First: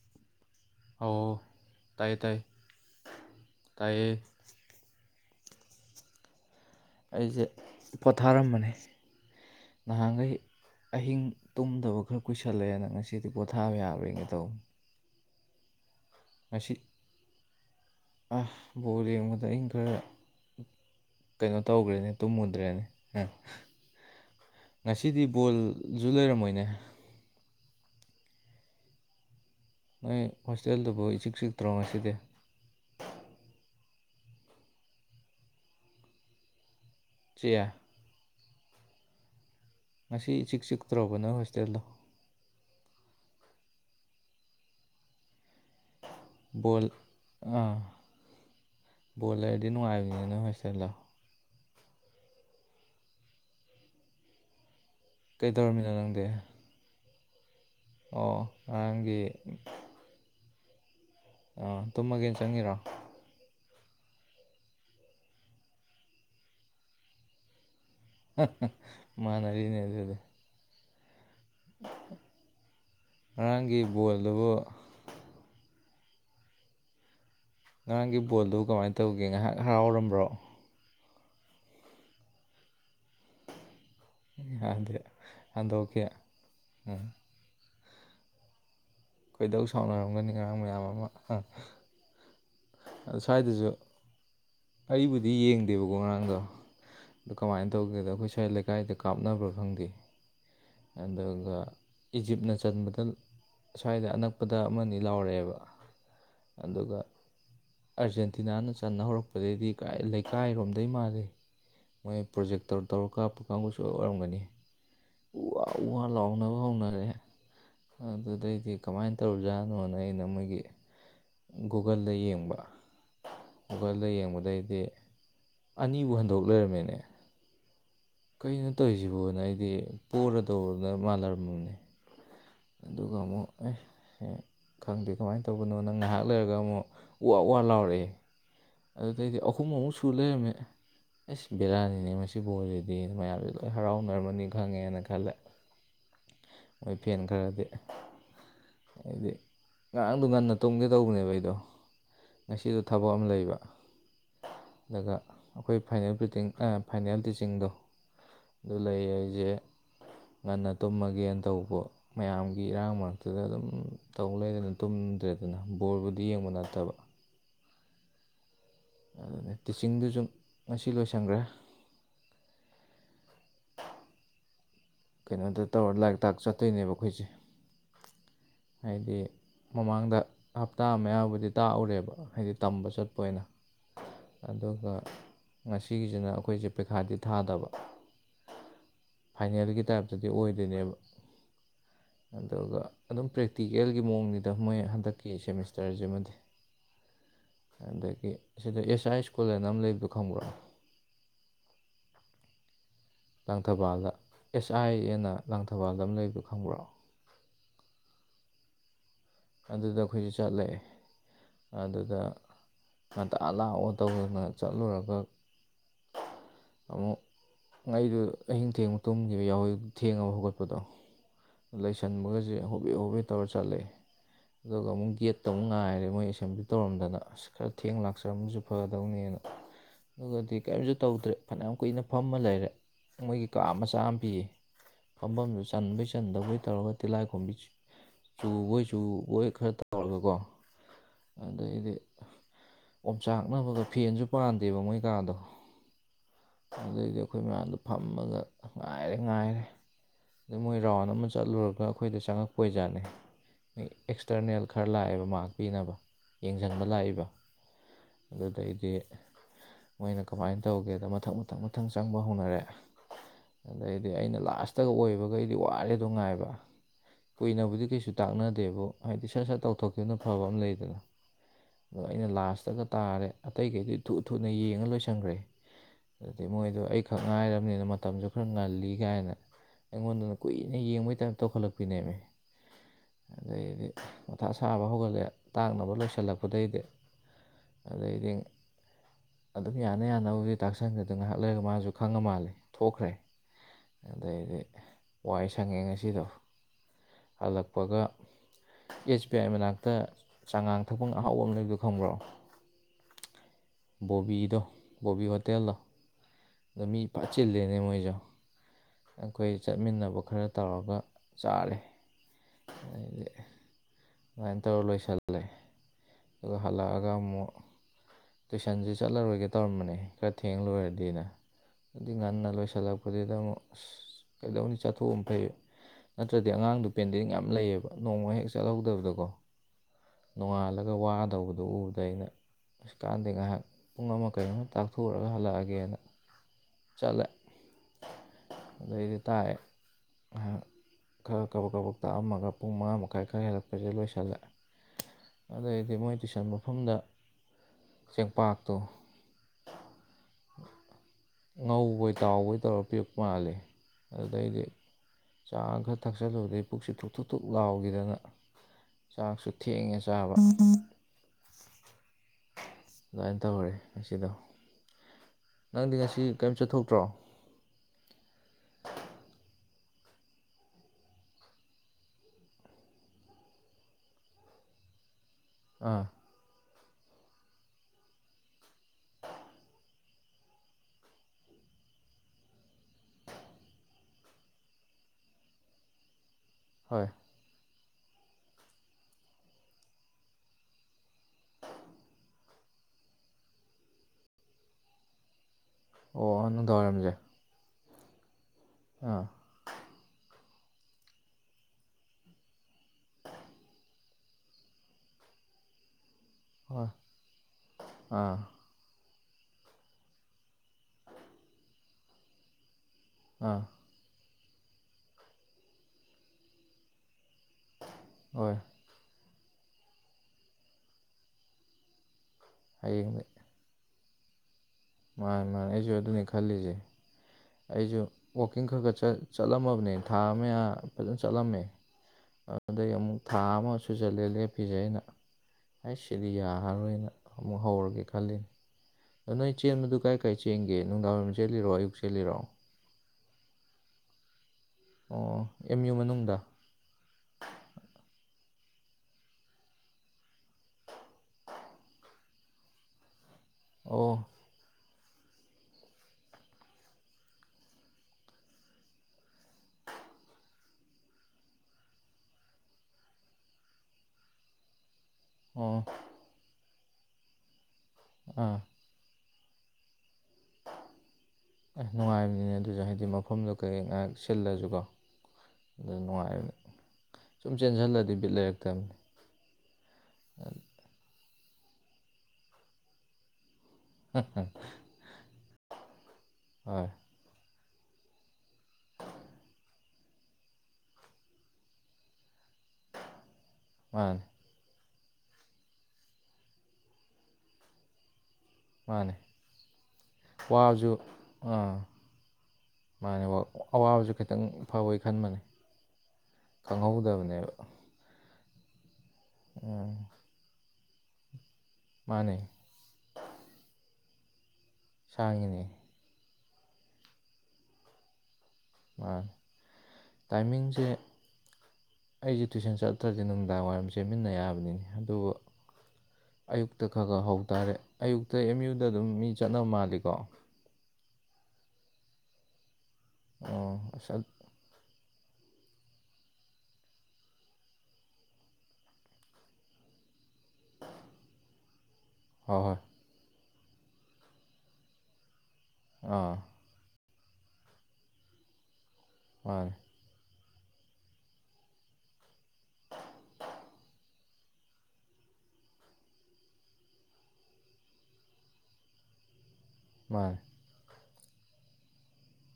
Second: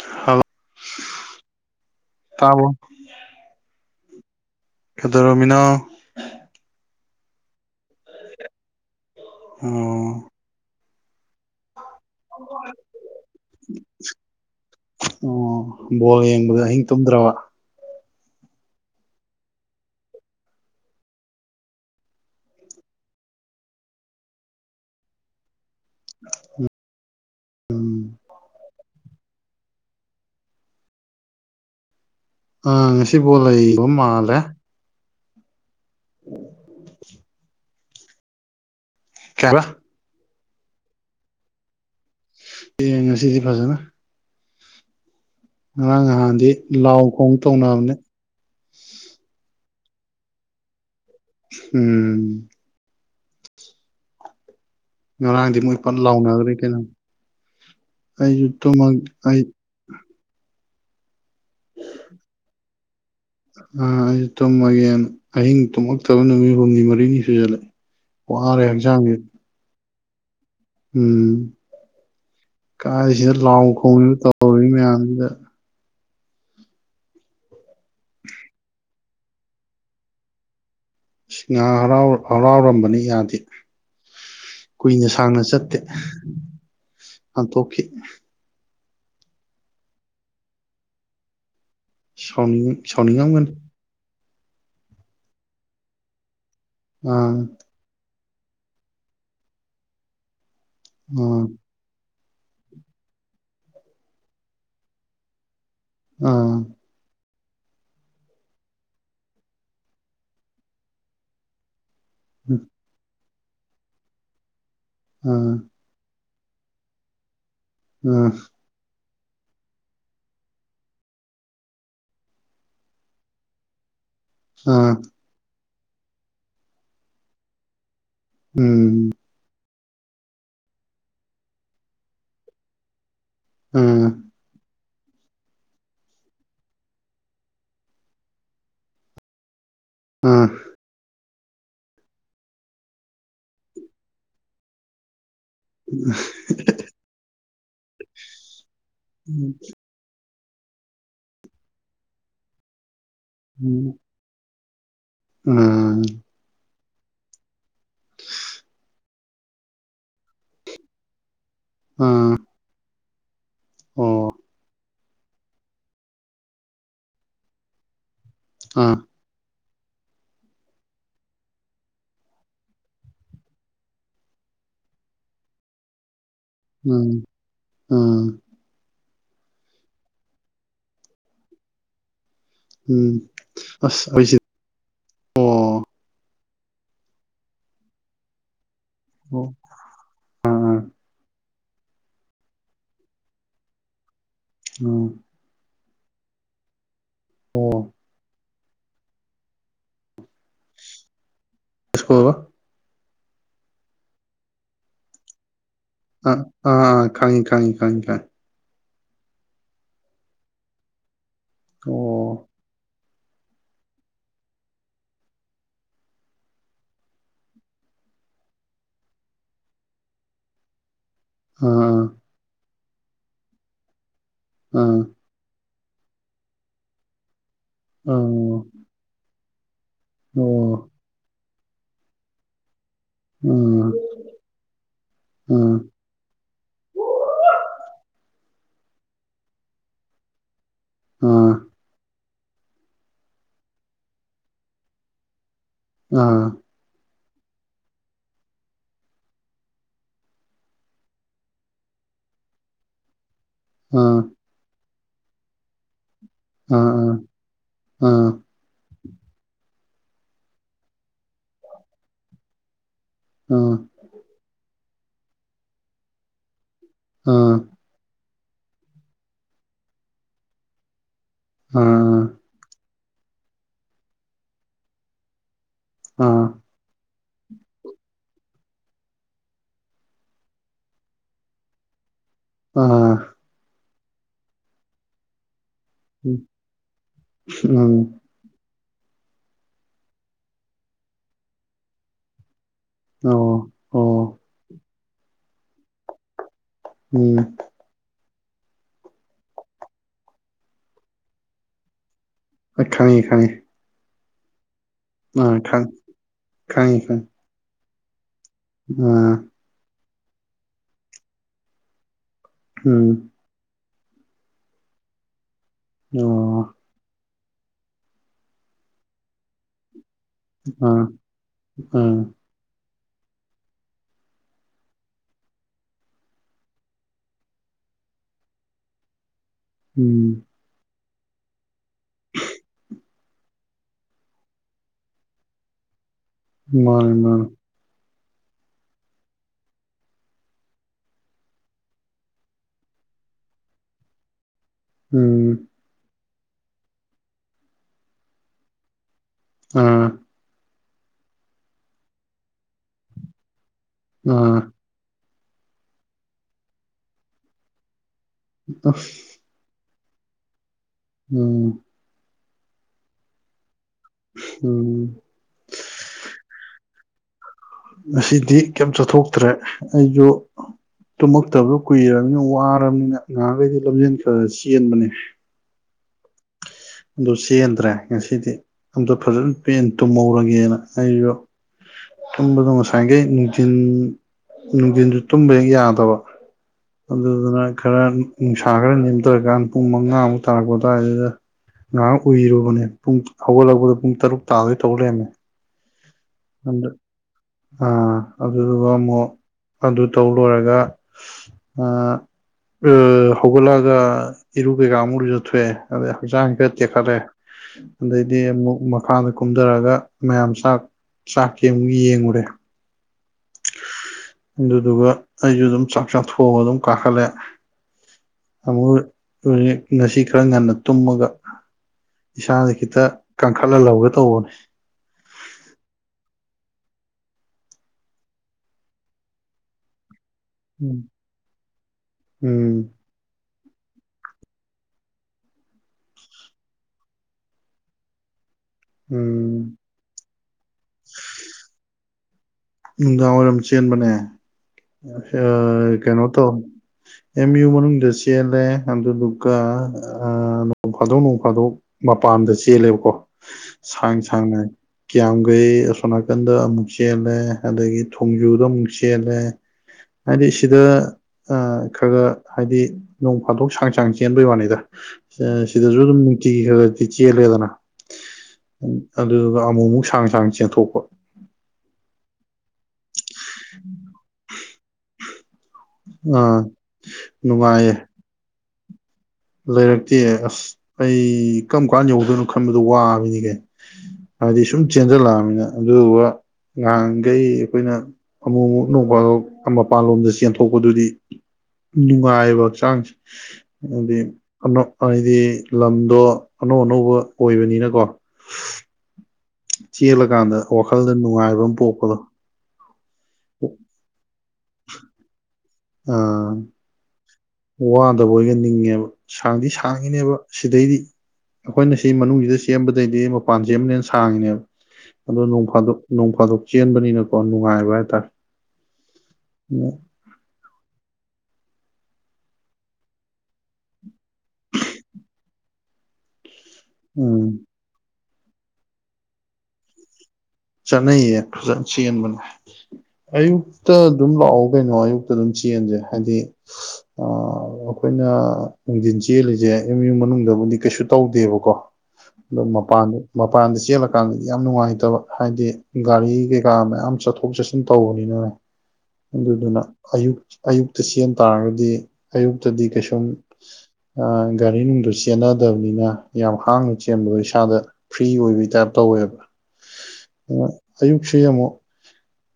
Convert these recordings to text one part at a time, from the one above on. ꯍꯥꯎ ꯑꯣ ꯇꯥꯏꯌꯦ ꯇꯥꯏꯌꯦ ꯇꯥꯕ꯭ꯔꯣ ꯇꯥꯏꯌꯦ ꯀꯩꯗꯧꯔꯝꯃꯤꯅꫭ ꯑꯩꯖꯦ ꯄꯣꯊꯥꯔꯝꯕꯅꯦ ꯅꯍꯥꯟꯒꯩ ꯑꯍꯤꯡ ꯇꯨꯝꯗꯕ ꯈꯔ ꯀꯨꯏꯁꯜꯂꯛꯑꯦꯅ ꯉꯁꯤꯗꯤ ꯄꯣꯊꯥꯕ ꯌꯥꯕ꯭ꯔ ꯌꯦꯡꯒꯦ ꯇꯧꯕ ꯑꯣ ꯕꯣꯜ ꯌꯦꯡꯕꯗ ꯑꯍꯤꯡ ꯇꯨꯝꯗ꯭ꯔꯕ ꯑꯥ ꯕꯣꯜ ꯌꯦꯡꯕꯗ ꯑꯍꯤꯡ ꯈꯔ ꯀꯩꯅꯣ ꯇꯧꯒ꯭ꯔꯦꯅꯦ ꯇꯨꯝꯃꯨꯗ꯭ꯔꯦꯅꯦ ꯑ ꯉꯁꯤꯗꯤ ꯕꯣꯜꯖꯨ ꯂꯩꯔꯝꯃꯣꯏꯅꯦ ꯎꯝ ꯅꯣꯏ ꯍꯣꯁꯇꯦꯜꯗꯨꯕꯨ ꯏꯆꯤꯛ ꯆꯤꯛꯇ꯭ꯔꯣ ꯉꯁꯤꯗꯤ ꯑ ꯉꯁꯤ ꯕꯣꯜ ꯂꯩꯕ ꯃꯥꯜꯂꯦ [unintelligible] ꯆꯦ ꯀꯩ ꯍꯥꯏꯕ ꯉꯁꯤ ꯏꯆꯤꯛ ꯆꯤꯛꯇ꯭ꯔꯣꯕ ꯅꯣꯏ ꯍꯣꯁꯇꯦꯜꯗꯣ ꯑꯦ ꯉꯁꯤꯗꯤ ꯐꯖꯟꯅ ꯉꯔꯥꯡ ꯅꯍꯥꯟꯗꯤ ꯕꯣꯜ ꯂꯥꯎ ꯈꯣꯡ ꯑꯥ ꯇꯧꯅꯕꯅꯦ ꯕꯣꯜ ꯂꯩꯔꯗꯤ ꯅꯨꯡꯉꯥꯏꯕꯅꯤ ꯅꯣꯏ ꯍꯣꯁꯇꯦꯜꯗꯣ ꯎꯝ ꯉꯔꯥꯡꯗꯤ ꯃꯣꯏ ꯀꯩꯗꯧꯔꯝꯃꯤꯅꯣ ꯐꯟ ꯅꯪꯗꯤ ꯂꯥꯎꯅꯒꯔꯦ ꯀꯩꯅꯣ ꯑꯣ ꯑꯩꯁꯨ ꯇꯨꯝꯃ ꯉꯔꯥꯡꯒꯤ ꯑꯩ ꯑꯥ ꯇꯨꯝꯃꯒꯦꯅ ꯆꯪꯉꯤꯔꯣ ꯑꯥ ꯑꯩꯖꯨ ꯇꯨꯝꯃꯒꯦꯅ ꯑꯍꯤꯡ ꯇꯨꯝꯃꯛꯇꯕ ꯅꯨꯃꯤꯠ ꯍꯨꯝꯅꯤ ꯃꯔꯤꯅꯤ ꯁꯨꯖꯜꯂꯦ ꯋꯥꯔꯦ ꯍꯛꯆꯥꯡꯁꯦ ꯃꯥꯟꯅꯔꯤꯅꯦ ꯑꯗꯨꯗꯤ꯫ ꯎꯝ ꯀꯥꯏꯁꯤꯗ ꯂꯥꯎ ꯉꯔꯥꯡꯒꯤ ꯈꯣꯡꯉꯕ ꯕꯣꯜꯗꯨꯕꯨ ꯇꯧꯔꯤ ꯃꯌꯥꯝꯁꯤꯗ꯫ ꯉꯔꯥꯡꯒꯤ ꯕꯣꯜꯗꯨ ꯀꯃꯥꯏ ꯇꯧꯒꯦ ꯉꯍꯥꯛ ꯍꯔꯥꯎꯔꯝꯕ꯭ꯔꯣ꯫ ꯑꯁꯤ ꯉꯍꯥꯛ ꯍꯔꯥꯎ ꯍꯔꯥꯎꯔꯝꯕꯅꯤ ꯌꯥꯗꯦ꯫ ꯍꯥꯟꯗꯤ ꯀꯨꯏꯅ ꯁꯥꯡꯅ ꯆꯠꯇꯦ ꯍꯟꯗꯣꯛꯀꯤ ꯑꯥ ꯍꯥꯡꯇꯣꯛꯈꯤ꯫ ꯈꯣꯏꯗꯧ ꯁꯥꯎꯅꯔꯝꯒꯅꯤ ꯑꯉꯥꯡ ꯃꯌꯥꯝ ꯑꯃ꯫ ꯁꯥꯎꯅꯤꯡ ꯑ ꯁꯥꯎꯅꯤꯡꯉꯝꯒꯅꯤ ꯁ꯭ꯋꯥꯏꯗꯁꯨ ꯑꯩꯕꯨꯗꯤ ꯌꯦꯡꯗꯦꯕꯀꯣ ꯉꯔꯥꯡꯗꯣ ꯑ ꯀꯃꯥꯏꯅ ꯫ ꯇꯧꯗꯦꯗ ꯑꯩꯈꯣꯏ ꯁ꯭ꯋꯥꯏ ꯂꯩꯀꯥꯏꯗ ꯀꯥꯞꯅꯕ꯭ꯔꯥ ꯈꯪꯗꯦ ꯑ ꯑꯗꯨꯒ ꯏꯖꯤꯞꯅ ꯆꯟꯕꯗ ꯁ꯭ꯋꯥꯏꯗ ꯑꯅꯛꯄꯗ ꯑꯃꯅꯤ ꯂꯥꯎꯔꯛꯑꯦꯕ ꯑ ꯑꯗꯨꯒ ꯑꯥꯔꯖꯦꯟꯇꯤꯅꯥꯅ ꯆꯟ ꯍꯧꯔꯛꯄꯗꯩꯗꯤ ꯀꯥꯏ ꯂꯩꯀꯥꯏꯔꯣꯝꯗꯩ ꯃꯥꯥꯜꯂꯦ ꯃꯣꯏ ꯄ꯭ꯔꯣꯖꯦꯛꯇꯔ ꯇꯧꯔ ꯀꯥꯞꯄ ꯀꯥꯡꯕꯨ ꯁꯣꯏ ꯑꯣꯏꯔꯝꯒꯅꯤ ꯑ ꯎꯋꯥꯎ ꯎ -ꯋꯥ ꯂꯥꯎꯅꯕ ꯍꯧꯅꯔꯦꯍꯦ ꯑ ꯑꯗꯨꯗꯩꯗꯤ ꯀꯃꯥꯏꯟ ꯇꯧꯔꯤꯕꯖꯥꯠꯅꯣꯅ ꯑꯩꯅ ꯃꯣꯏꯒꯤ ꯒꯨꯒꯜꯗ ꯌꯦꯡꯕ ꯒꯨꯒꯜꯗ ꯌꯦꯡꯕꯗꯩꯗꯤ ꯑ ꯑꯅꯤꯕꯨ ꯍꯟꯗꯣꯛ ꯂꯩꯔꯝꯃꯦꯅꯦ꯫ ꯀꯩꯅꯣ ꯎꯝ ꯇꯧꯔꯤꯁꯤꯕꯣꯅ ꯑꯩꯗꯤ ꯄꯔ ꯇꯧꯅ ꯃꯥꯜꯂꯝꯔꯕꯅꯦ꯫ ꯑꯗꯨꯒ ꯑꯃꯨꯛ ꯍꯦꯛ꯫ ꯑ ꯈꯪꯗꯦ ꯀꯃꯥꯏꯅ ꯇꯧꯕꯅꯣ ꯅꯪ ꯉꯥꯏꯍꯥꯛ ꯂꯩꯔꯒ ꯑꯃꯨꯛ ꯎꯋꯥ ꯋꯥ ꯂꯥꯎꯔꯛꯑꯦ꯫ ꯑꯗꯨꯗꯩꯗꯤ ꯑꯍꯨꯝ ꯑꯃꯨꯛ ꯁꯨ ꯂꯩꯔꯝꯃꯦ꯫ ꯑꯦꯁ ꯕꯤꯔꯌꯥꯅꯤꯅꯦ ꯃꯁꯤꯕꯣꯜ ꯁꯤꯗꯤ ꯃꯌꯥꯝꯁꯦ ꯂꯣꯏ ꯍꯔꯥꯎꯅꯔꯝꯃꯅꯤ ꯈꯪꯉꯦꯅ ꯈꯜꯂꯦ꯫ [unintelligible] ꯃꯣꯏ ꯐꯦꯟ ꯈꯔꯗꯤ ꯑꯩꯗꯤ꯫ ꯉꯔꯥꯡꯗꯣ ꯉꯟꯅ ꯇꯨꯝꯒꯦ ꯇꯧꯕꯅꯦꯕ ꯑꯩꯗꯣ ꯉꯁꯤꯗꯣ ꯊꯕꯛ ꯑꯃ ꯂꯩꯕ ꯎꯝ꯫ ꯑꯗꯨꯒ ꯑꯩꯈꯣꯏ ꯐꯥꯏꯅꯦꯜ ꯇꯤꯆꯤꯡ ꯐꯥꯏꯅꯦꯜ ꯇꯤꯆꯤꯡꯗꯣ꯫ ꯑꯗꯨ ꯂꯩꯌꯦ ꯑꯩꯁꯦ ꯉꯟꯅ ꯇꯨꯝꯃꯒꯦꯅ ꯇꯧꯕ꯫ ꯑꯗꯣ ꯑ ꯃꯌꯥꯝꯒꯤ ꯏꯔꯥꯡ ꯃꯔꯛꯇꯨꯗ ꯑꯗꯨꯝ ꯑꯣ ꯇꯧ ꯂꯩꯗꯅ ꯇꯨꯝꯗ꯭ꯔꯦ ꯑꯗꯨꯅ ꯕꯣꯜꯕꯨꯗꯤ ꯌꯦꯡꯕ ꯅꯠꯇꯕ꯫ ꯑꯥ꯫ ꯑꯗꯨꯅꯤ ꯇꯨꯢꯁꯟꯗꯨꯁꯨ ꯉꯁꯤ ꯂꯣꯏꯁꯟꯒ꯭ꯔꯦ꯫ ꯀꯩꯅꯣꯗ ꯇꯧꯔ ꯂꯥꯏꯔꯤꯛ ꯇꯥꯛ ꯆꯠꯇꯣꯏꯅꯦꯕ ꯎꯝ ꯑꯩꯈꯣꯏꯁꯦ꯫ ꯎꯝ ꯍꯥꯏꯗꯤ ꯃꯃꯥꯡꯗ ꯍꯞꯇꯥ ꯑꯃ ꯃꯌꯥꯕꯨꯗꯤ ꯇꯥꯛꯎꯔꯦꯕ ꯍꯥꯏꯗꯤ꯫ ꯇꯝꯕ ꯆꯠꯄ ꯎꯝ ꯑꯣꯏꯅ꯫ ꯑꯁ ꯑꯩꯁꯤ ꯑꯗꯨꯒ ꯑꯣ ꯉꯁꯤꯒꯤꯖꯤꯅ ꯑꯩꯈꯣꯏꯖꯦ ꯄꯩꯈꯥꯗꯤ ꯊꯥꯗꯕ ꯑꯣ ꯐꯥꯏꯅꯦꯜꯒꯤ꯫ ꯇꯥꯏꯞꯇꯗꯤ ꯑ ꯑꯣꯏꯗꯣꯏꯅꯦꯕ ꯑꯗꯨꯒ ꯑꯗꯨꯝ ꯄ꯭ꯔꯦꯛꯇꯤꯀꯦꯜꯒꯤ ꯃꯑꯣꯡꯅꯤ ꯃꯣꯏ ꯎꯝ ꯍꯟꯗꯛꯀꯤ ꯁꯦꯃꯤꯁ꯫ ꯆꯔꯁꯤꯃꯗꯤ ꯑꯣ ꯑꯗꯒꯤ ꯑꯁꯤꯗ ꯑꯦꯁ ꯑꯥꯏ ꯁ꯭ꯀꯨꯜ ꯑꯅ ꯑꯃ ꯂꯩꯕꯗꯣ ꯈꯪꯕ꯭ꯔꯣ꯫ ꯏꯁꯀꯨꯜ ꯑꯕ꯫ ꯂꯥꯡꯊꯕꯥꯜꯗ ꯑꯦꯁ ꯑꯥꯏ ꯑꯦꯅ꯫ ꯂꯥꯡꯊꯕꯂꯝ ꯑꯃ꯫ ꯑ ꯂꯩꯕꯗꯣ ꯈꯪꯕ꯭ꯔꯣ ꯑꯥꯥ ꯈꯪꯢ ꯈꯪꯏ ꯈꯪꯏ ꯈꯪꯏ꯫ ꯑꯗꯨꯗ ꯑꯩꯈꯣꯏꯁꯨ ꯆꯠꯂꯑꯦ ꯑꯗꯨꯗ꯫ ꯑꯣ ꯉꯥꯡꯇ ꯂꯥꯛꯑꯣ ꯇꯧꯗꯅ ꯆꯠꯂꯨꯔꯒ ꯑꯃꯨꯛ꯫ ꯑꯩꯗꯨ ꯑꯍꯤꯡ ꯊꯦꯡꯕ ꯇꯨꯝꯗ꯭ꯔꯤꯌꯦ ꯍꯧꯖꯤꯛ ꯊꯦꯡꯉꯕ ꯍꯧꯒꯠꯄꯗꯣ꯫ ꯑꯥ ꯂꯩꯁꯟꯕꯒꯁꯦ ꯍꯣꯕꯤ ꯍꯣꯕꯤ ꯇꯧꯔ ꯆꯠꯂꯦ꯫ ꯑꯗꯨꯒ ꯑꯥ ꯑꯃꯨꯛ ꯒꯦꯠꯇ ꯑꯃꯨꯛ ꯉꯥꯏꯔꯦ ꯃꯣꯏ ꯑꯦꯁꯦꯝꯕ꯭ꯂꯤ ꯇꯧꯔꯝꯗꯅ ꯑꯁ ꯈꯔ ꯊꯦꯡ ꯑꯥ ꯑꯣ ꯂꯥꯛꯆꯔꯝꯝꯕꯁꯨ ꯐ꯫ ꯀꯗꯧꯅꯦꯅ ꯑꯗꯨꯒꯗꯤ ꯀꯔꯤꯝꯁꯨ ꯇꯧꯗ꯭ꯔꯦ ꯐꯅꯌꯥꯝ ꯀꯨꯏꯅ ꯐꯝꯃ ꯂꯩꯔꯦ꯫ ꯃꯣꯏꯒꯤ ꯑꯥ ꯑꯥ ꯑꯥ ꯀꯥ ꯃꯆꯥ ꯑꯃ ꯄꯤꯌꯦ ꯐꯝꯐꯝꯗꯨ ꯆꯟꯕꯩ ꯆꯟꯗꯕꯩ ꯇꯧꯔꯒ ꯇꯤꯜꯍꯥꯏꯈꯣꯝꯕꯤ ꯆꯨꯕꯣꯏ ꯆꯨꯕꯣꯏ ꯈꯔ ꯇꯧꯔꯒꯀꯣ ꯑꯥ ꯑꯗꯗꯒꯤꯗꯤ ꯑꯣꯝꯆꯥꯛꯅꯕꯒ ꯐꯦꯟꯁꯨ ꯄꯥꯟꯗꯦꯕ ꯃꯣꯏ ꯀꯥꯗꯣ ꯑꯥ ꯑꯗꯨꯗꯩꯗꯤ ꯑꯩꯈꯣꯏ ꯃꯌꯥꯝꯗꯣ ꯐꯝꯃꯒ ꯉꯥꯏꯔꯦ ꯉꯥꯏꯔꯦ꯫ ꯑꯗ ꯃꯣꯏ ꯔꯥꯎꯟ ꯑꯃ ꯆꯠꯂꯨꯔꯒ ꯑꯩꯈꯣꯏꯗ ꯆꯪꯉꯛꯄ ꯑꯣꯏꯖꯥꯠꯅꯤ ꯑꯥ ꯑꯦꯛꯁꯇꯔꯅꯦꯜ ꯈꯔ ꯂꯥꯛꯑꯦꯕ ꯃꯥꯛ ꯄꯤꯅꯕ ꯑꯥ ꯌꯦꯡꯁꯤꯪꯕ ꯑꯥ ꯂꯥꯛꯏꯕ ꯑꯥ ꯑꯗꯨꯗꯩꯗꯤ ꯃꯣꯏꯅ ꯀꯃꯥꯏꯅ ꯇꯧꯒꯦꯗ ꯃꯊꯛ ꯃꯊꯪ ꯃꯊꯪ ꯆꯪꯕ ꯍꯧꯅꯔꯦ ꯑꯣ ꯑꯗꯩ꯫ ꯑꯗꯩ ꯑꯩꯅ ꯂꯥꯁꯇꯒ ꯑꯣꯏꯕꯈꯩꯗꯤ ꯋꯥꯔꯦꯗꯣ ꯉꯥꯏꯕ ꯀꯨꯏꯅꯕꯨꯗꯤ ꯀꯩꯁꯨ ꯇꯥꯛꯅꯗꯦ꯫ ꯗꯦꯕꯨ ꯍꯥꯏꯗꯤ ꯁꯔ ꯁꯔ ꯇꯧꯊꯣꯛꯀꯤꯕꯅ ꯐꯕ ꯑꯃ ꯂꯩꯗꯅ ꯑꯗꯣ ꯑꯩꯅ ꯂꯥꯁꯇꯒ ꯇꯥꯔꯦ ꯑꯇꯩꯈꯩꯗꯤ ꯊꯨ ꯊꯨꯅ ꯌꯦꯡꯉ ꯂꯣꯏꯁꯟꯒ꯭ꯔꯦ ꯑꯗꯨꯗꯩ ꯃꯣꯏꯗꯣ ꯑꯩ ꯈꯛ ꯉꯥꯏꯔꯕꯅꯤꯅ ꯃꯇꯝꯁꯨ ꯈꯔ ꯉꯜꯂꯤ ꯀꯥꯏꯅ꯫ ꯑꯩꯉꯣꯟꯗꯅ ꯀꯨꯏꯅ ꯌꯦꯡꯕꯩ ꯇꯥꯏꯞ ꯇꯧꯈꯠꯂꯛꯄꯤꯅꯦꯃꯦ꯫ ꯑꯥ꯫ ꯑꯗꯩꯗꯤ ꯄꯊꯥ ꯁꯥꯕ ꯍꯧꯒꯠꯂꯦ ꯇꯥꯡꯅꯕ ꯂꯩꯁ꯫ ꯁꯜꯂꯛꯄꯗꯩꯗꯤ ꯑꯗꯩꯗꯤ꯫ ꯑꯗꯨꯝ ꯌꯥꯅ ꯌꯥꯅꯕꯕꯨꯗꯤ ꯇꯥꯛꯁꯟꯈ꯭ꯔꯦꯗ ꯉꯥꯏꯍꯥꯛ ꯂꯩꯔꯒ ꯃꯥꯁꯨ ꯈꯪꯉ ꯃꯥꯜꯂꯦ ꯊꯣꯛꯈ꯭ꯔꯦ ꯑꯣ ꯑꯗꯩꯗꯤ ꯋꯥꯏ ꯁꯪꯉꯦ ꯉꯁꯤꯗꯣ ꯎꯝ ꯍꯜꯂꯛꯄꯒ ꯑꯦꯁ ꯕꯤ ꯑꯥꯏ ꯃꯅꯥꯛꯇ ꯆꯥꯉꯥꯡ ꯊꯛꯄ ꯑꯍꯥꯎꯕ ꯑꯃ ꯂꯩꯕꯗꯣ ꯈꯪꯕ꯭ꯔꯣ ꯑ ꯈꯪꯉꯤ ꯈꯪꯉꯤ꯫ ꯕꯣꯕꯤꯗꯣ ꯕꯣꯕꯤ ꯑꯥ ꯍꯣꯇꯦꯜꯗꯣ ꯈꯪ ꯑꯗꯣ ꯈꯪꯉꯤ ꯃꯤ ꯈꯪꯉꯤ ꯆꯤꯜꯂꯤꯦꯅꯦ ꯃꯣꯏꯁꯨ ꯑꯥ ꯑꯩꯈꯣꯏ ꯆꯠꯃꯤꯟꯅꯕ ꯈꯔ ꯇꯧꯔꯒ ꯆꯥꯔꯦ ꯎꯝ ꯑꯩꯗꯤ ꯑꯗꯨꯃꯥꯏꯅ ꯇꯧꯔ ꯂꯣꯏꯁꯤꯜꯂꯦ ꯑꯣ ꯍꯥꯜꯂꯑꯒ ꯃ ꯇꯨꯏꯁꯟꯖꯤ ꯆꯠꯂꯔꯣꯏꯒꯦ ꯇꯧꯔꯝꯕꯅꯦ ꯈꯔ ꯊꯦꯡ ꯑꯥ ꯂꯣꯏꯔꯗꯤꯅ ꯑꯗꯨ ꯑꯥ ꯉꯟꯅ ꯂꯣꯏꯁꯤꯜꯂꯛ ꯑꯗꯨꯗ ꯑꯃꯨꯛ ꯀꯩꯗꯧꯅꯤ ꯆꯥꯊꯣꯛꯑꯝ ꯐꯩꯌꯦ꯫ ꯅꯠꯇ꯭ꯔꯗꯤ ꯑꯉꯥꯡꯗꯨ ꯄꯦꯟꯗꯤꯡ ꯌꯥꯝ ꯂꯩꯌꯦꯕ ꯅꯣꯡꯃ ꯍꯦꯛ ꯆꯠꯍꯧꯗꯕꯗꯀꯣ ꯎꯝ ꯅꯣꯡꯉꯥꯜꯂꯒ ꯋꯥꯗꯧꯕꯗꯣ ꯎꯕꯗ ꯑꯩꯅ [unintelligible] ꯑꯛꯀꯥꯟꯗꯤ ꯉꯥꯏꯍꯥꯛ ꯄꯨꯡ ꯑꯃ ꯀꯩꯅꯣꯝ ꯇꯥꯛꯊꯣꯛꯎꯨꯔꯒ ꯍꯜꯂꯛꯑꯒꯦꯅ ꯃꯥꯅꯦ ꯃꯥꯅꯦ ꯂꯩ ꯂꯩꯇꯥꯏ ꯉꯥꯏꯍꯥꯛ ꯈꯔ ꯀꯕꯛ ꯀꯕꯛ ꯇꯥꯛꯑꯝꯃꯒ ꯄꯨꯡ ꯃꯉꯥ ꯃꯈꯥꯏ ꯈꯔ ꯍꯦꯜꯂꯛꯄꯁꯤ ꯂꯣꯏꯁꯤꯜꯂꯑꯦ ꯎꯝ ꯑꯗꯨꯏꯗꯤ ꯃꯣꯏ ꯇꯨꯏꯁꯟ ꯃꯐꯝꯗ ꯆꯦꯡꯄꯥꯛꯇꯣ ꯎꯝ ꯉꯧꯕꯣꯏ ꯇꯥꯎꯕꯣꯏ ꯇꯧꯔ ꯄꯤꯔꯛꯄ ꯃꯥꯜꯂꯦ ꯑꯥ ꯑꯗꯨꯗꯩꯗꯤ ꯆꯥ ꯈꯔ ꯊꯛꯆꯜꯂꯨꯕꯗꯩ ꯄꯨꯛꯁꯤ ꯊꯨꯛ ꯊꯨꯛ ꯊꯨꯛ ꯂꯥꯎꯒꯤꯗꯅ ꯇꯁ ꯆꯥꯛꯁꯨ ꯊꯦꯡꯉꯦ ꯆꯥꯕ ꯎꯝ ꯑꯗꯨꯃꯥꯏꯅ ꯇꯧꯈꯔꯦ ꯉꯁꯤꯗꯣ ꯎꯝ ꯅꯪꯗꯤ ꯉꯁꯤ ꯀꯔꯤꯝ ꯆꯠꯊꯣꯛꯇ꯭ꯔꯣ ꯉꯁꯤꯗꯤ ꯀꯩꯝ ꯆꯠꯊꯣꯛꯇ꯭ꯔꯦ ꯑꯩꯁꯨ ꯇꯨꯝꯃꯛꯇꯕ ꯀꯨꯏꯔꯝꯃꯤꯅ ꯋꯥꯔꯝꯅꯤꯅ ꯉꯍꯥꯂꯩꯗꯦ ꯂꯝꯖꯦꯟ ꯈꯔ ꯆꯦꯟꯕꯅꯦ ꯑꯥ ꯑꯗꯨ ꯆꯦꯟꯗ꯭ꯔꯦ ꯉꯁꯤꯗꯤ ꯑꯝꯇ ꯐꯖꯅ ꯄꯦꯟ ꯇꯨꯝꯍꯧꯔꯒꯦꯅ ꯑꯩꯁꯨ ꯇꯨꯝꯕꯗꯣ ꯉꯁꯥꯏꯒꯩ ꯅꯨꯡꯊꯤꯟ ꯅꯨꯡꯗꯤꯟꯖꯨ ꯇꯨꯝꯕ ꯍꯦꯛ ꯌꯥꯗꯕ ꯍꯣꯏ ꯑꯗꯨꯗꯨꯅ ꯈꯔ ꯅꯨꯡꯁꯥ ꯈꯔ ꯅꯦꯝꯊꯔꯀꯥꯟꯗ ꯄꯨꯡ ꯃꯉꯥꯃꯨꯛ ꯇꯥꯔꯛꯄ ꯑꯗꯨꯋꯥꯏꯗꯨꯗ ꯉꯥꯏꯍꯥꯛ ꯎꯏꯔꯨꯕꯅꯦ ꯄꯨꯡ ꯍꯧꯒꯠꯂꯛꯄꯗ ꯄꯨꯡ ꯇꯔꯨꯛ ꯇꯥꯗꯣꯏ ꯇꯧꯔ ꯂꯩꯔꯝꯃꯦ ꯑꯣ ꯅꯨꯡꯗꯥꯋꯥꯏꯔꯝꯁꯦ ꯑ ꯑꯗꯨꯗꯨꯒ ꯑꯃꯣꯛ ꯑꯗꯨ ꯇꯧ ꯂꯣꯏꯔꯒ ꯑ ꯑ ꯍꯧꯒꯂꯒ ꯏꯔꯨ ꯀꯩꯀ ꯑꯃꯨꯛ ꯂꯨꯖꯊꯣꯛꯑꯦ ꯑꯗꯩ ꯍꯛꯆꯥꯡ ꯈꯔ ꯍꯣꯏ ꯇꯦꯛꯈꯠꯂꯦ ꯑꯥ ꯑꯗꯩꯗꯤ ꯑꯃꯨꯛ ꯃꯈꯥꯗ ꯀꯨꯝꯊꯔꯒ ꯃꯌꯥꯝ ꯥꯇꯛ ꯆꯥꯛꯀ ꯑꯃꯨꯛ ꯌꯦꯡꯉꯨꯔꯦ ꯑꯥ ꯑꯗꯨꯗꯨꯒ ꯑꯩꯁꯨ ꯑꯗꯨꯝ ꯆꯥꯛ ꯆꯥꯛꯊꯣꯡꯑꯉꯒ ꯑꯗꯨꯝ ꯀꯥꯈꯠꯂꯦ ꯍꯣꯏ ꯋꯥ ꯔꯣꯔꯤꯛ ꯉꯁꯤ ꯈꯔ ꯉꯟꯅ ꯇꯨꯝꯃꯒ ꯏꯁꯥꯖꯦ ꯈꯤꯇ ꯍꯌꯦꯡꯗꯤ ꯀꯟꯈꯠꯍꯜꯍꯧꯒꯦ ꯇꯧꯕꯅꯦ ꯃꯥꯏ ꯃꯥꯏ ꯑꯩꯖꯨ ꯑꯗꯨꯅꯤ ꯈꯜꯂꯤꯖꯦ ꯑꯩꯁꯨ ꯋꯥꯛꯀꯤꯡ ꯈꯔ ꯈꯔ ꯆꯠ ꯆꯠꯂꯝꯃꯕꯅꯦ ꯊꯥ ꯑꯃ ꯃꯌꯥ ꯎꯝ ꯐꯖꯅ ꯆꯠꯂꯝꯃꯦ ꯎꯝ ꯑꯗꯨꯗꯒꯤ ꯑꯃꯨꯛ ꯊꯥ ꯑꯃ ꯁꯨꯖꯜꯂꯛꯑꯦ ꯂꯦꯞꯄꯤꯁꯦ ꯑꯩꯅ ꯑꯩꯏꯁ ꯁꯤꯗꯤ ꯌꯥꯔꯔꯣꯏꯅ ꯑꯃꯨꯛ ꯍꯧꯔꯒꯦ ꯈꯜꯂꯤꯅꯤ ꯑ ꯅꯣꯏ ꯎꯝ ꯆꯦꯟꯕꯗꯨ ꯀꯥꯏ ꯀꯥꯏ ꯆꯦꯡꯒꯦ ꯅꯨꯡꯗꯥꯡꯋꯥꯏꯔꯝ ꯆꯦꯜꯂꯤꯔꯣ ꯑꯌꯨꯛ ꯆꯦꯜꯂꯤꯔꯣ ꯫ ꯅꯨꯡꯗꯥꯡꯋꯥꯏꯔꯝ ꯆꯦꯟꯕꯅꯦ ꯑ ꯑꯣ ꯑꯦꯝ ꯌꯨ ꯀꯩꯅꯣ ꯃꯅꯨꯡꯗ ꯇꯧ ꯑꯦꯝ ꯌꯨ ꯃꯅꯨꯡꯗ ꯆꯦꯜꯂꯦ ꯑꯗꯨꯗꯨꯒ ꯑ ꯅꯣꯡ ꯐꯥꯗꯣꯛ ꯅꯣꯡ ꯐꯥꯗꯣꯛ ꯃꯄꯥꯟꯗ ꯆꯦꯜꯂꯦꯕꯀꯣ ꯑꯣ ꯁꯥꯡ ꯁꯥꯡꯅ ꯀꯌꯥꯝꯒꯩ ꯑꯁꯣꯝ ꯅꯥꯀꯟꯗ ꯑꯃꯨꯛ ꯆꯦꯜꯂꯦ ꯑꯗꯒꯤ ꯊꯣꯡꯖꯨꯗ ꯑꯃꯨꯛ ꯆꯦꯜꯂꯦ ꯍꯥꯏꯗꯤ ꯁꯤꯗ ꯑ ꯈꯔ ꯍꯥꯏꯗꯤ ꯅꯣꯡ ꯐꯥꯗꯣꯛ ꯁꯥꯡ ꯁꯥꯡ ꯆꯦꯟꯕꯩ ꯋꯥꯅꯤꯗ ꯑꯣ ꯁꯤꯗꯖꯨ ꯑꯗꯨꯝ ꯅꯨꯡꯇꯤꯒꯤ ꯈ꯭ꯔꯗꯤ ꯆꯦꯜꯂꯦꯗꯅ ꯑꯝ ꯑꯗꯨꯗꯨꯒ ꯑꯃꯨꯛ ꯃꯨꯛ ꯁꯥꯡ ꯁꯥꯡ ꯆꯦꯟꯊꯣꯛꯄ ꯑ ꯅꯨꯡꯉꯥꯏꯕꯅꯤꯅꯦ ꯑꯗꯨꯁꯨ ꯍꯥꯏꯗꯤ ꯃꯐꯝꯗꯣ ꯀꯩ ꯉꯥꯏꯍꯥꯛ ꯁꯤꯜꯂꯁꯨꯀꯣ ꯑꯗ ꯑꯥ ꯅꯨꯡꯉꯥꯏꯔꯤꯃꯦ ꯁꯨꯝ ꯆꯦꯟꯖꯜꯂꯗꯤ ꯕꯤꯠ ꯂꯩꯔꯛꯇꯝꯅꯤ ꯂꯩꯔꯛꯇꯦ ꯑꯁ ꯑꯩ ꯀꯔꯝ ꯀꯥꯟꯗ ꯌꯧꯗꯣꯏꯅꯣ ꯈꯟꯕꯗꯣ ꯋꯥꯃꯤꯅꯤ ꯀꯦ ꯍꯥꯏꯕꯗꯤ ꯁꯨꯝ ꯆꯦꯟꯖꯜꯂꯛꯑꯃꯤꯅ ꯑꯗꯨꯒ ꯍꯣꯏ ꯉꯍꯥꯟꯈꯩ ꯑꯩꯈꯣꯏꯅ ꯑꯃꯨꯛ ꯑꯃꯨꯛ ꯅꯣꯡꯐꯗꯣꯛ ꯃꯄꯥꯟꯂꯣꯝꯗ ꯆꯦꯟꯊꯣꯛꯄꯗꯨꯗꯤ ꯅꯨꯡꯉꯥꯏꯕ ꯃꯇꯥꯡꯁꯦ ꯍꯥꯏꯗꯤ ꯃꯥꯅꯤ ꯍꯥꯏꯗꯤ ꯂꯝꯗꯣ ꯑꯅꯧ ꯑꯅꯧꯕ ꯑꯣꯏꯕꯅꯤꯅꯀꯣ ꯫ ꯃꯥꯅꯦ ꯆꯦꯜꯂꯀꯥꯟꯗ ꯋꯥꯈꯜꯗ ꯅꯨꯡꯉꯥꯏꯕ ꯑꯥ ꯑꯃ ꯄꯣꯛꯄꯗꯣ ꯃꯥꯅꯦ ꯋꯥ ꯑꯋꯥꯕꯁꯨ ꯈꯤꯇꯪ ꯐꯕꯣꯏ ꯈꯟꯕꯅꯦ ꯈꯪꯍꯧꯗꯕꯅꯦꯕ ꯋꯥꯗꯕ ꯑꯣꯏꯒ ꯅꯤꯡꯉꯦꯕ ꯁꯥꯡꯗꯤ ꯎꯝ ꯁꯥꯡꯉꯤꯅꯦꯕ ꯁꯤꯗꯩꯗꯤ ꯑꯈꯣꯏꯅ ꯁꯤ ꯃꯥꯅꯦ ꯃꯅꯨꯡꯖꯤꯗ ꯑꯦꯝꯕꯗꯩꯗꯤ ꯃꯄꯥꯟ ꯖꯦꯝꯕꯅꯦ ꯁꯥꯡꯉꯤꯅꯦꯕ ꯑꯗꯣ ꯅꯣꯡ ꯁꯥꯡꯉꯤꯅꯦ ꯐꯥꯗꯣꯛ ꯅꯣꯡ ꯐꯥꯗꯣꯛ ꯆꯦꯟꯕꯅꯤꯅꯀꯣ ꯅꯨꯡꯉꯥꯏꯕ ꯍꯥꯏꯇꯥꯔꯦ ꯃꯥꯟꯅꯦ ꯇꯥꯏꯃꯤꯡꯁꯦ ꯑꯩꯖꯤ ꯇꯨꯏꯁꯟ ꯆꯠꯇ꯭ꯔꯗꯤ ꯅꯨꯝꯗꯥꯡ ꯋꯥꯏꯔꯝ ꯆꯦꯟꯃꯤꯟꯅ ꯌꯥꯕꯅꯤꯅꯦ ꯑꯗꯨꯕꯣ ꯑꯌꯨꯛꯇ ꯈꯥ ꯈꯥ ꯎꯝ ꯍꯧꯇꯥꯥꯔꯦ ꯑꯌꯨꯛꯇ ꯑꯦꯝ ꯌꯨꯗ ꯑꯗꯨꯝ ꯃꯤ ꯆꯠꯅꯕ ꯃꯥꯜꯂꯤꯀꯣ ꯆꯠꯅꯩꯌꯦ ꯐꯖꯅꯥ ꯆꯦꯟꯕꯅꯦ ꯑꯣ ꯑꯌꯨꯛꯇ ꯑꯁ ꯑꯗꯨꯝ ꯂꯥꯛꯑꯣ ꯀꯩꯅꯣ ꯑꯌꯨꯛ ꯑꯗꯨꯝ ꯆꯦꯟꯁꯦ ꯍꯥꯏꯗꯤ ꯑꯩꯈꯣꯏꯅ ꯅꯨꯡꯊꯤꯟ ꯆꯦꯜꯂꯤꯁꯦ ꯑꯦꯝ ꯌꯨ ꯃꯅꯨꯡꯗ ꯗꯤ ꯀꯩꯁꯨ ꯇꯧꯗꯦꯕꯀꯣꯒꯗꯣ ꯍꯣꯏ ꯍꯣꯏ ꯃꯄꯥꯟꯗ ꯃꯄꯥꯟꯗ ꯆꯦꯜꯂꯀꯥꯟꯗꯗꯤ ꯌꯥꯝ ꯅꯨꯡꯉꯥꯏꯇꯕ ꯫ ꯍꯥꯏꯗꯤ ꯑꯥ ꯒꯥꯔꯤ ꯀꯩꯀꯥ ꯃꯌꯥꯝ ꯆꯠꯊꯣꯛ ꯆꯠꯁꯤꯟ ꯇꯧꯕꯅꯤꯅꯑꯦ ꯃꯥꯅꯦ ꯑꯗꯨꯗꯨꯅ ꯑꯌꯨꯛ ꯑꯌꯨꯛꯇ ꯆꯟ ꯇꯥꯔꯒꯗꯤ ꯑꯌꯨꯛꯇꯗꯤ ꯀꯩꯁꯨꯝ ꯒꯥꯔꯤꯅꯨꯡꯗꯨ ꯆꯦꯟꯅꯗꯕꯅꯤꯅ ꯌꯥꯝ ꯍꯥꯡꯅ ꯆꯦꯟꯕꯗꯣ ꯏꯁꯥꯗ ꯐ꯭ꯔꯤ ꯑꯣꯏꯕꯒꯤ ꯇꯥꯏꯞ ꯇꯧꯋꯦꯕ ꯃꯥꯅꯦ [unintelligible] ꯑ ꯑꯌꯨꯛꯁꯦ ꯑꯃꯨꯛ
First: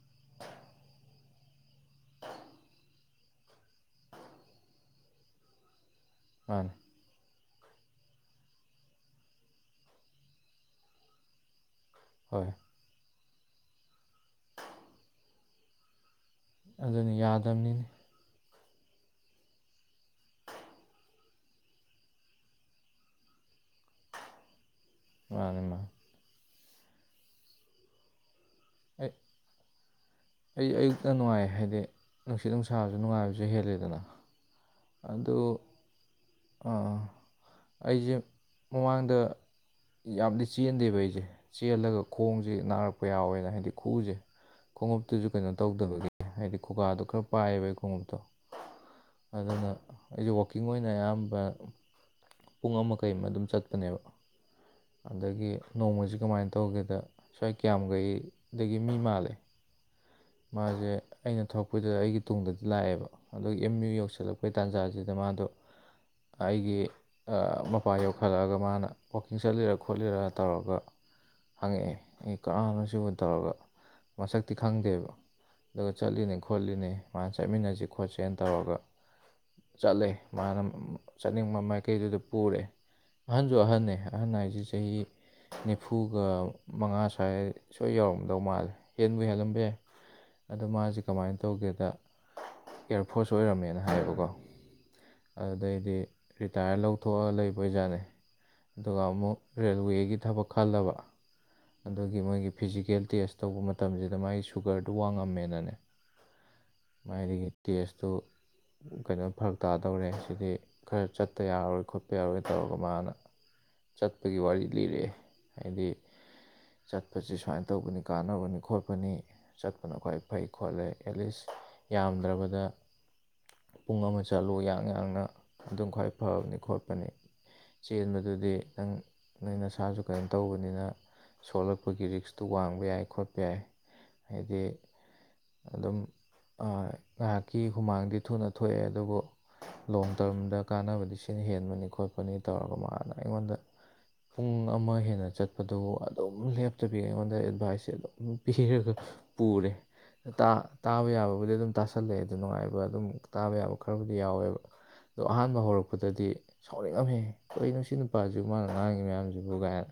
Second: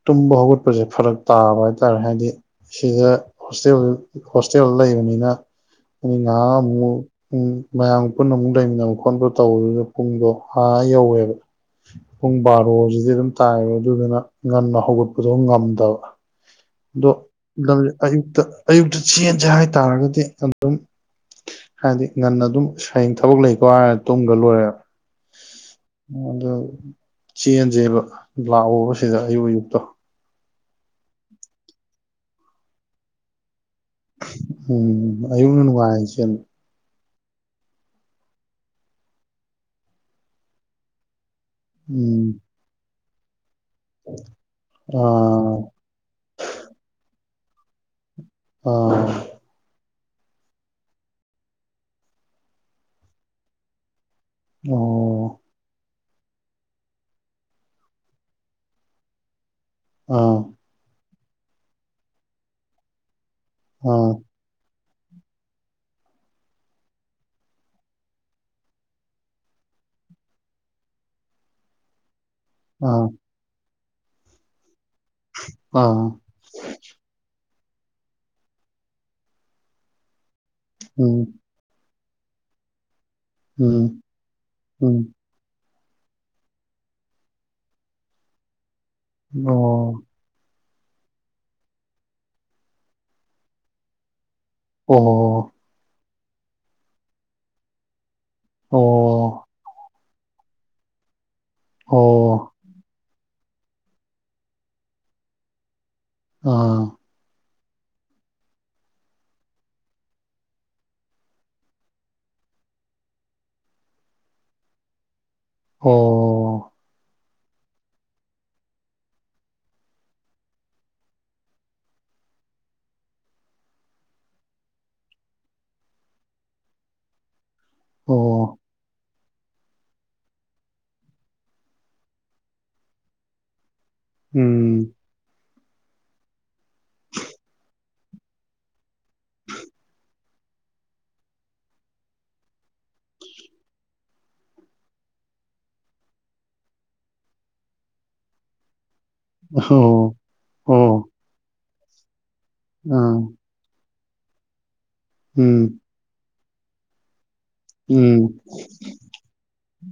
ꯇꯨꯝꯕ ꯍꯧꯒꯠꯄꯖꯦ ꯐꯔꯛ ꯇꯥꯕ ꯍꯥꯏꯗꯤ__ [unintelligible] ꯇꯥꯔꯣꯏ ꯍꯥꯏꯗꯤ ꯁꯤꯗ ꯍꯣꯁꯇꯦꯜ ꯍꯣꯁꯇꯦꯜ ꯂꯩꯕꯅꯤꯅ ꯎꯝ ꯉꯍꯥꯛ ꯃꯥꯅꯦ ꯑꯃꯨꯛ ꯎꯝ ꯃꯌꯥꯝꯒ ꯄꯨꯟꯅ ꯑꯃꯨꯛ ꯂꯩꯃꯤꯟꯅꯕ [unintelligible] ꯇꯧꯕꯗꯨꯅ ꯄꯨꯡꯗꯣ ꯑꯥ ꯌꯧꯋꯦꯕ ꯍꯣꯏ ꯕꯥꯔꯣꯖꯤꯗꯤ ꯑꯗꯨꯝ ꯇꯥꯏꯌꯦꯕ ꯑꯗꯨꯗꯨꯅ ꯉꯟꯅ ꯍꯧꯒꯠꯄꯖꯦ ꯑꯩ ꯉꯝꯗꯕ ꯑꯗꯣ ꯑꯗꯨꯅꯤ ꯅꯪ ꯌꯥꯗꯕꯅꯤꯅꯦ ꯑꯌꯨꯛꯇ ꯑꯌꯨꯛꯇ ꯆꯦꯟꯖꯦ ꯍꯥꯏꯇꯥꯥꯔꯒꯗꯤ ꯑꯗꯨꯝ ꯍꯥꯏꯗꯤ ꯉꯟꯅ ꯑꯗꯨꯝ ꯍꯌꯦꯡ ꯊꯕꯛ ꯂꯩꯀꯣ ꯍꯥꯏꯔ ꯇꯨꯝꯒꯔ ꯂꯣꯏꯔꯦ ꯃꯥꯅꯦ ꯃꯥ ꯑꯗꯣ ꯆꯦꯟꯁꯦꯕ ꯂꯥꯛꯑꯣꯕ ꯑꯩ ꯁꯤꯗ ꯑꯌꯨꯛ ꯑꯌꯨꯛꯇꯣ ꯑꯩ ꯑꯌꯨꯛꯇ ꯅꯨꯡꯉꯥꯏ ꯍꯥꯏꯗꯤ ꯅꯨꯡꯁꯤꯠ ꯅꯨꯡꯁꯥꯕꯁꯨ ꯅꯨꯡꯉꯥꯏꯕꯁꯨ ꯍꯦꯜꯂꯦꯗꯅ ꯎꯝ ꯑꯌꯨꯛꯅ ꯅꯨꯡꯉꯥꯏ ꯆꯦꯟꯕ ꯑꯥꯥ ꯑꯩꯁꯦ ꯃꯃꯥꯡꯗ ꯌꯥꯝꯗꯤ ꯆꯦꯟꯗꯦꯕ ꯑꯩꯁꯦ ꯆꯦꯜꯂꯒ ꯎꯝ ꯈꯣꯡꯁꯦ ꯅꯥꯔꯛꯄ ꯌꯥꯎꯋꯦꯅ ꯍꯥꯏꯗꯤ ꯈꯨꯎꯁꯦ ꯈꯣꯡꯎꯞꯇꯨꯁꯨ ꯀꯩꯅꯣ ꯑꯥ ꯇꯧꯗꯕꯒꯤ ꯍꯥꯏꯗꯤ ꯈꯨꯀꯥꯗꯣ ꯈꯔ ꯄꯥꯏꯕ ꯑꯩ ꯈꯣꯡꯎꯞꯇꯣ ꯑꯥ ꯑꯗꯨꯅ ꯑꯩꯁꯨ ꯋꯥꯛꯀꯤꯡ ꯑꯣꯏꯅ ꯑꯌꯥꯝꯕ ꯄꯨꯡ ꯑꯃ ꯀꯩꯑꯃ ꯑꯗꯨꯝ ꯆꯠꯄꯅꯦꯕ ꯑꯣ ꯑꯗꯒꯤ ꯅꯣꯡꯃꯖꯨ ꯀꯃꯥꯏꯅ ꯇꯧꯒꯦꯗ ꯁ꯭ꯋꯥꯏ ꯀꯤꯌꯥꯝꯒꯩꯗꯒꯤ ꯃꯤ ꯃꯥꯜꯂꯦ ꯑꯥ ꯃꯥꯖꯦ ꯑꯩꯅ ꯊꯣꯔꯛꯄꯩꯗꯨꯗ ꯑꯩꯒꯤ ꯇꯨꯡꯗꯗꯤ ꯂꯥꯛꯑꯦꯕ ꯑꯗꯒꯤ ꯑꯦꯝ ꯌꯨ ꯑꯥ ꯌꯧꯁꯜꯂꯛꯄ__ [unintelligible] [unintelligible] ꯇꯥꯟꯖꯥꯁꯤꯗ ꯃꯥꯗꯣ ꯑꯩꯒꯤ [unintelligible] ꯑ ꯃꯄꯥ ꯌꯧꯈꯠꯂꯛꯑꯒ ꯃꯥꯅ ꯋꯥꯛꯀꯤꯡ ꯆꯠꯂꯤꯔ ꯈꯣꯠꯂꯤꯔ ꯇꯧꯔꯒ ꯍꯪꯉꯛꯑꯦ ꯑꯩ ꯀꯅꯥꯅꯣ ꯑꯥ ꯁꯤꯕꯨ ꯇꯧꯔꯒ ꯃꯁꯛꯇꯤ ꯈꯪꯗꯦꯕ ꯑꯗꯨꯗ ꯑꯥ ꯆꯠꯂꯤꯅꯦ ꯈꯣꯠꯂꯤꯅꯦ ꯃꯥ ꯆꯠꯃꯤꯟꯅꯖꯦ ꯈꯣꯠꯁꯦꯅ ꯇꯧꯔꯒ ꯆꯠꯂꯦ ꯃꯥꯅ ꯃꯃ ꯎꯝ ꯆꯠꯅꯤꯡꯕ ꯃꯥꯏꯀꯩꯗꯨꯗ ꯄꯨꯔꯦ ꯑꯍꯟꯁꯨ ꯎꯝ ꯑꯍꯟꯅꯦ ꯑꯍꯟ ꯍꯥꯏꯁꯤ ꯎꯝ ꯆꯍꯤ ꯅꯦꯐꯨꯒ ꯃꯉꯥ ꯁ꯭ꯋꯥꯏ ꯁꯣꯏ ꯌꯧꯔꯝꯒꯗꯧ ꯃꯥꯜꯂꯦ ꯍꯦꯟꯕꯨ ꯍꯦꯜꯂꯝꯕ ꯑꯣ ꯌꯥꯏ ꯑꯗꯣ ꯃꯥꯖꯤ ꯀꯃꯥꯏꯟ ꯇꯧꯒꯦꯗ ꯑꯦꯌꯥꯔꯐꯣꯔꯁ ꯑꯣꯏꯔꯝꯃꯦꯅ ꯍꯥꯏꯌꯦꯕꯀꯣ ꯑꯣ ꯑꯗꯨꯗꯩꯗꯤ ꯔꯤꯇꯥꯌꯔ ꯂꯧꯊꯣꯛꯑ ꯂꯩꯕ ꯑꯣꯏꯖꯥꯠꯅꯦ ꯑꯗꯨꯒ ꯑꯣ ꯑꯃꯨꯛ ꯔꯦꯜꯋꯦꯒꯤ ꯊꯕꯛ ꯈꯜꯂꯕ ꯑꯗꯨꯒꯤ ꯃꯣꯏꯒꯤ ꯑꯣ ꯐꯤꯖꯤꯀꯦꯜ ꯇꯦꯁ ꯇꯧꯕ ꯃꯇꯝꯖꯤꯗ ꯃꯥꯒꯤ ꯁꯨꯒꯔꯗꯨ ꯋꯥꯡꯉꯝꯃꯦꯅꯅꯦ__ ꯑꯥ ꯃꯥꯏꯗꯒꯤ ꯇꯦꯁꯇꯨ ꯀꯩꯅꯣ ꯐꯔꯛ ꯇꯥꯗꯧꯔꯦ ꯁꯤꯗꯤ ꯈꯔ ꯆꯠꯇ ꯌꯥꯔꯔꯣꯏ ꯈꯣꯠꯇ ꯌꯥꯔꯔꯣꯏ ꯇꯧꯔꯒ ꯃꯥꯅ ꯆꯠꯄꯒꯤ ꯋꯥꯔꯤ ꯂꯤꯔꯛꯑꯦ ꯍꯥꯏꯗꯤ ꯑꯣ ꯆꯠꯄꯁꯤ ꯁꯨꯃꯥꯏ ꯇꯧꯕꯅꯤ ꯀꯥꯟꯅꯕꯅꯤ ꯈꯣꯠꯄꯅꯤ ꯆꯠꯄꯅ ꯈ꯭ꯋꯥꯏ ꯐꯩ ꯈꯣꯠꯂꯦ ꯑꯦꯠꯂꯤꯁ ꯌꯥꯝꯗ꯭ꯔꯕꯗ ꯄꯨꯡ ꯑꯃ ꯆꯠꯂꯨ ꯌꯥꯡ ꯌꯥꯡꯅ ꯑꯗꯨꯝ ꯈ꯭ꯋꯥꯏ ꯐꯕꯅꯤ ꯈꯣꯠꯄꯅꯤ ꯆꯦꯟꯕꯗꯨꯗꯤ ꯑꯣ ꯅꯪ ꯅꯪ ꯅꯁꯥꯁꯨ ꯀꯩꯅꯣ ꯇꯧꯕꯅꯤꯅ ꯁꯣꯛꯂꯛꯄꯒꯤ ꯔꯤꯛꯁꯇꯨ ꯋꯥꯡꯕ ꯌꯥꯏ ꯈꯣꯠꯄ ꯌꯥꯏ ꯍꯥꯏꯗꯤ ꯎꯝ ꯑꯗꯨꯝ ꯑ ꯉꯥꯏꯍꯥꯛꯀꯤ ꯍꯨꯃꯥꯡꯗꯤ ꯊꯨꯅ ꯊꯣꯛꯑꯦ ꯑꯗꯨꯕꯨ ꯂꯣꯡ ꯇ꯭ꯔꯝꯗ ꯀꯥꯟꯅꯕꯗꯤ ꯁꯤꯅ ꯍꯦꯟꯕꯅꯤ ꯈꯣꯠꯄꯅꯤ ꯇꯧꯔꯒ ꯃꯥꯅ ꯑꯩꯉꯣꯟꯗ ꯄꯨꯡ ꯑꯃ ꯍꯦꯟꯅ ꯆꯠꯄꯗꯨ ꯋꯥ__ [unintelligible] ꯑꯗꯨꯝ ꯂꯦꯞꯇꯕꯤ ꯑꯩꯉꯣꯟꯗ ꯑꯦꯗꯚꯥꯏꯁꯁꯦ ꯑꯗꯨꯝ ꯄꯤꯔꯒ__ [unintelligible] ꯄꯨꯔꯦ ꯑꯣ ꯇꯥ ꯇꯥꯕ ꯑꯣ ꯌꯥꯕꯕꯨꯗꯤ ꯑꯗꯨꯝ ꯇꯥꯁꯜꯂꯛꯑꯦ ꯑꯗꯨ ꯅꯨꯡꯉꯥꯏꯕ ꯑꯗꯨꯝ ꯑꯥ ꯇꯥꯕ ꯌꯥꯕ__ ꯈꯔꯕꯨꯗꯤ ꯌꯥꯎꯋꯦꯕ ꯑꯗꯣ ꯑꯍꯥꯟꯕ ꯎꯝ ꯍꯧꯔꯛꯄꯗꯗꯤ ꯁꯥꯎꯅꯤꯡ ꯉꯝꯃꯦ ꯀꯩꯅꯣ ꯁꯤ ꯎꯝ ꯅꯨꯄꯥꯁꯤꯕꯨ ꯃꯥꯅ ꯉꯥꯡꯉꯤ ꯃꯌꯥꯝꯁꯤꯕꯨ ꯀꯥꯏꯅ